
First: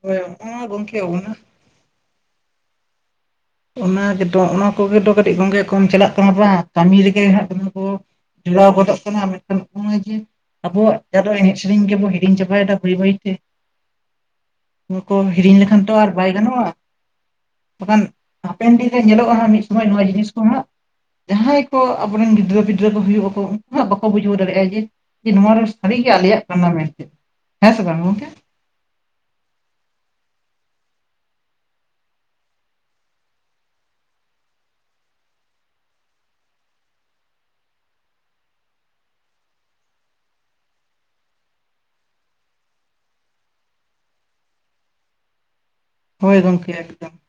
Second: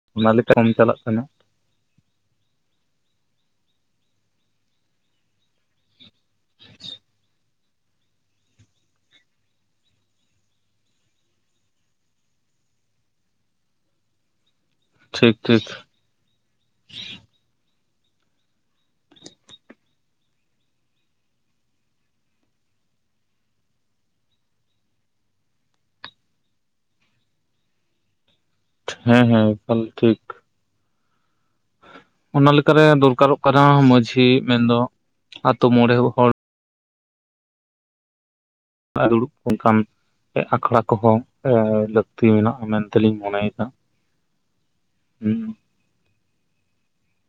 ᱦᱳᱭ ᱚᱱᱟ ᱞᱮᱠᱟ ᱠᱚᱢ ᱪᱟᱞᱟᱜ ᱜᱚᱝᱠᱮ ᱠᱟᱱᱟ᱾ ᱚᱱᱟ ᱚᱱᱟ ᱜᱮᱛᱚ ᱚᱱᱟ ᱠᱚᱜᱮ ᱫᱚ ᱠᱟᱹᱴᱤᱡ ᱜᱚᱝᱜᱮ ᱠᱚᱢ ᱪᱟᱞᱟᱜ ᱠᱟᱱᱟ ᱵᱟᱝ? ᱠᱟᱹᱢᱤ ᱨᱮᱜᱮ ᱦᱟᱸᱜ ᱫᱚᱢᱮ ᱠᱚ ᱰᱷᱮᱲᱟᱣ ᱜᱚᱫᱚᱜ ᱠᱟᱱᱟ ᱢᱮᱱ ᱠᱷᱟᱱ ᱱᱚᱜᱚᱭ ᱡᱮ ᱟᱵᱚᱣᱟᱜ ᱡᱟᱫᱚ ᱮᱱᱮᱡ ᱥᱮᱨᱮᱧ ᱜᱮᱵᱚᱱ ᱦᱤᱲᱤᱧ ᱪᱟᱵᱟᱭᱟ ᱫᱟ ᱵᱟᱹᱭ ᱵᱟᱹᱭᱛᱮ᱾ ᱱᱚᱣᱟ ᱠᱚ ᱴᱷᱤᱠ ᱦᱤᱲᱤᱧ ᱴᱷᱤᱠ ᱞᱮᱠᱷᱟᱱ ᱛᱚ ᱟᱨ ᱵᱟᱭ ᱜᱟᱱᱚᱜᱼᱟ, ᱵᱟᱠᱷᱟᱱ ᱦᱟᱯᱮᱱ ᱫᱤᱱ ᱨᱮ ᱧᱮᱞᱚᱜᱼᱟ ᱦᱟᱸᱜ ᱢᱤᱫ ᱥᱚᱢᱚᱭ ᱱᱚᱣᱟ ᱡᱤᱱᱤᱥ ᱠᱚ ᱦᱟᱸᱜ ᱡᱟᱦᱟᱸᱭ ᱠᱚ ᱟᱵᱚᱨᱮᱱ ᱜᱤᱫᱽᱨᱟᱹ ᱯᱤᱫᱽᱨᱟᱹ ᱠᱚ ᱦᱩᱭᱩᱜ ᱟᱠᱚ, ᱩᱱᱠᱩ ᱵᱟᱠᱚ ᱵᱩᱡᱷᱟᱹᱣ ᱫᱟᱲᱮᱭᱟᱜᱼᱟ ᱡᱮ ᱡᱮ ᱱᱚᱣᱟᱨᱮ ᱥᱟᱹᱨᱤᱜᱮ ᱟᱞᱮᱭᱟᱜ ᱠᱟᱱᱟ ᱢᱮᱱᱛᱮ, ᱦᱮᱸ ᱥᱮ ᱵᱟᱝ ᱜᱚᱝᱠᱮ? ᱦᱮᱸ ᱦᱮᱸ ᱮᱠᱟᱞ ᱴᱷᱤᱠ᱾ ᱚᱱᱟ ᱞᱮᱠᱟᱨᱮ ᱫᱚᱨᱠᱟᱨᱚᱜ ᱠᱟᱱᱟ ᱢᱟᱺᱡᱷᱤ, ᱢᱮᱱᱫᱚ ᱟᱛᱳ ᱢᱚᱬᱮ ᱦᱚᱲ᱾ ᱫᱩᱲᱩᱵ [inaudible] ᱠᱟᱱ ᱮ ᱟᱠᱷᱲᱟ ᱠᱚᱦᱚᱸ ᱮ ᱞᱟᱹᱠᱛᱤ ᱢᱮᱱᱟᱜᱼᱟ ᱢᱮᱱᱛᱮᱞᱤᱧ ᱢᱚᱱᱮᱭᱮᱫᱟ᱾ ᱦᱩᱸ᱾ ᱦᱳᱭ ᱜᱚᱢᱠᱮ ᱮᱠᱫᱚᱢ᱾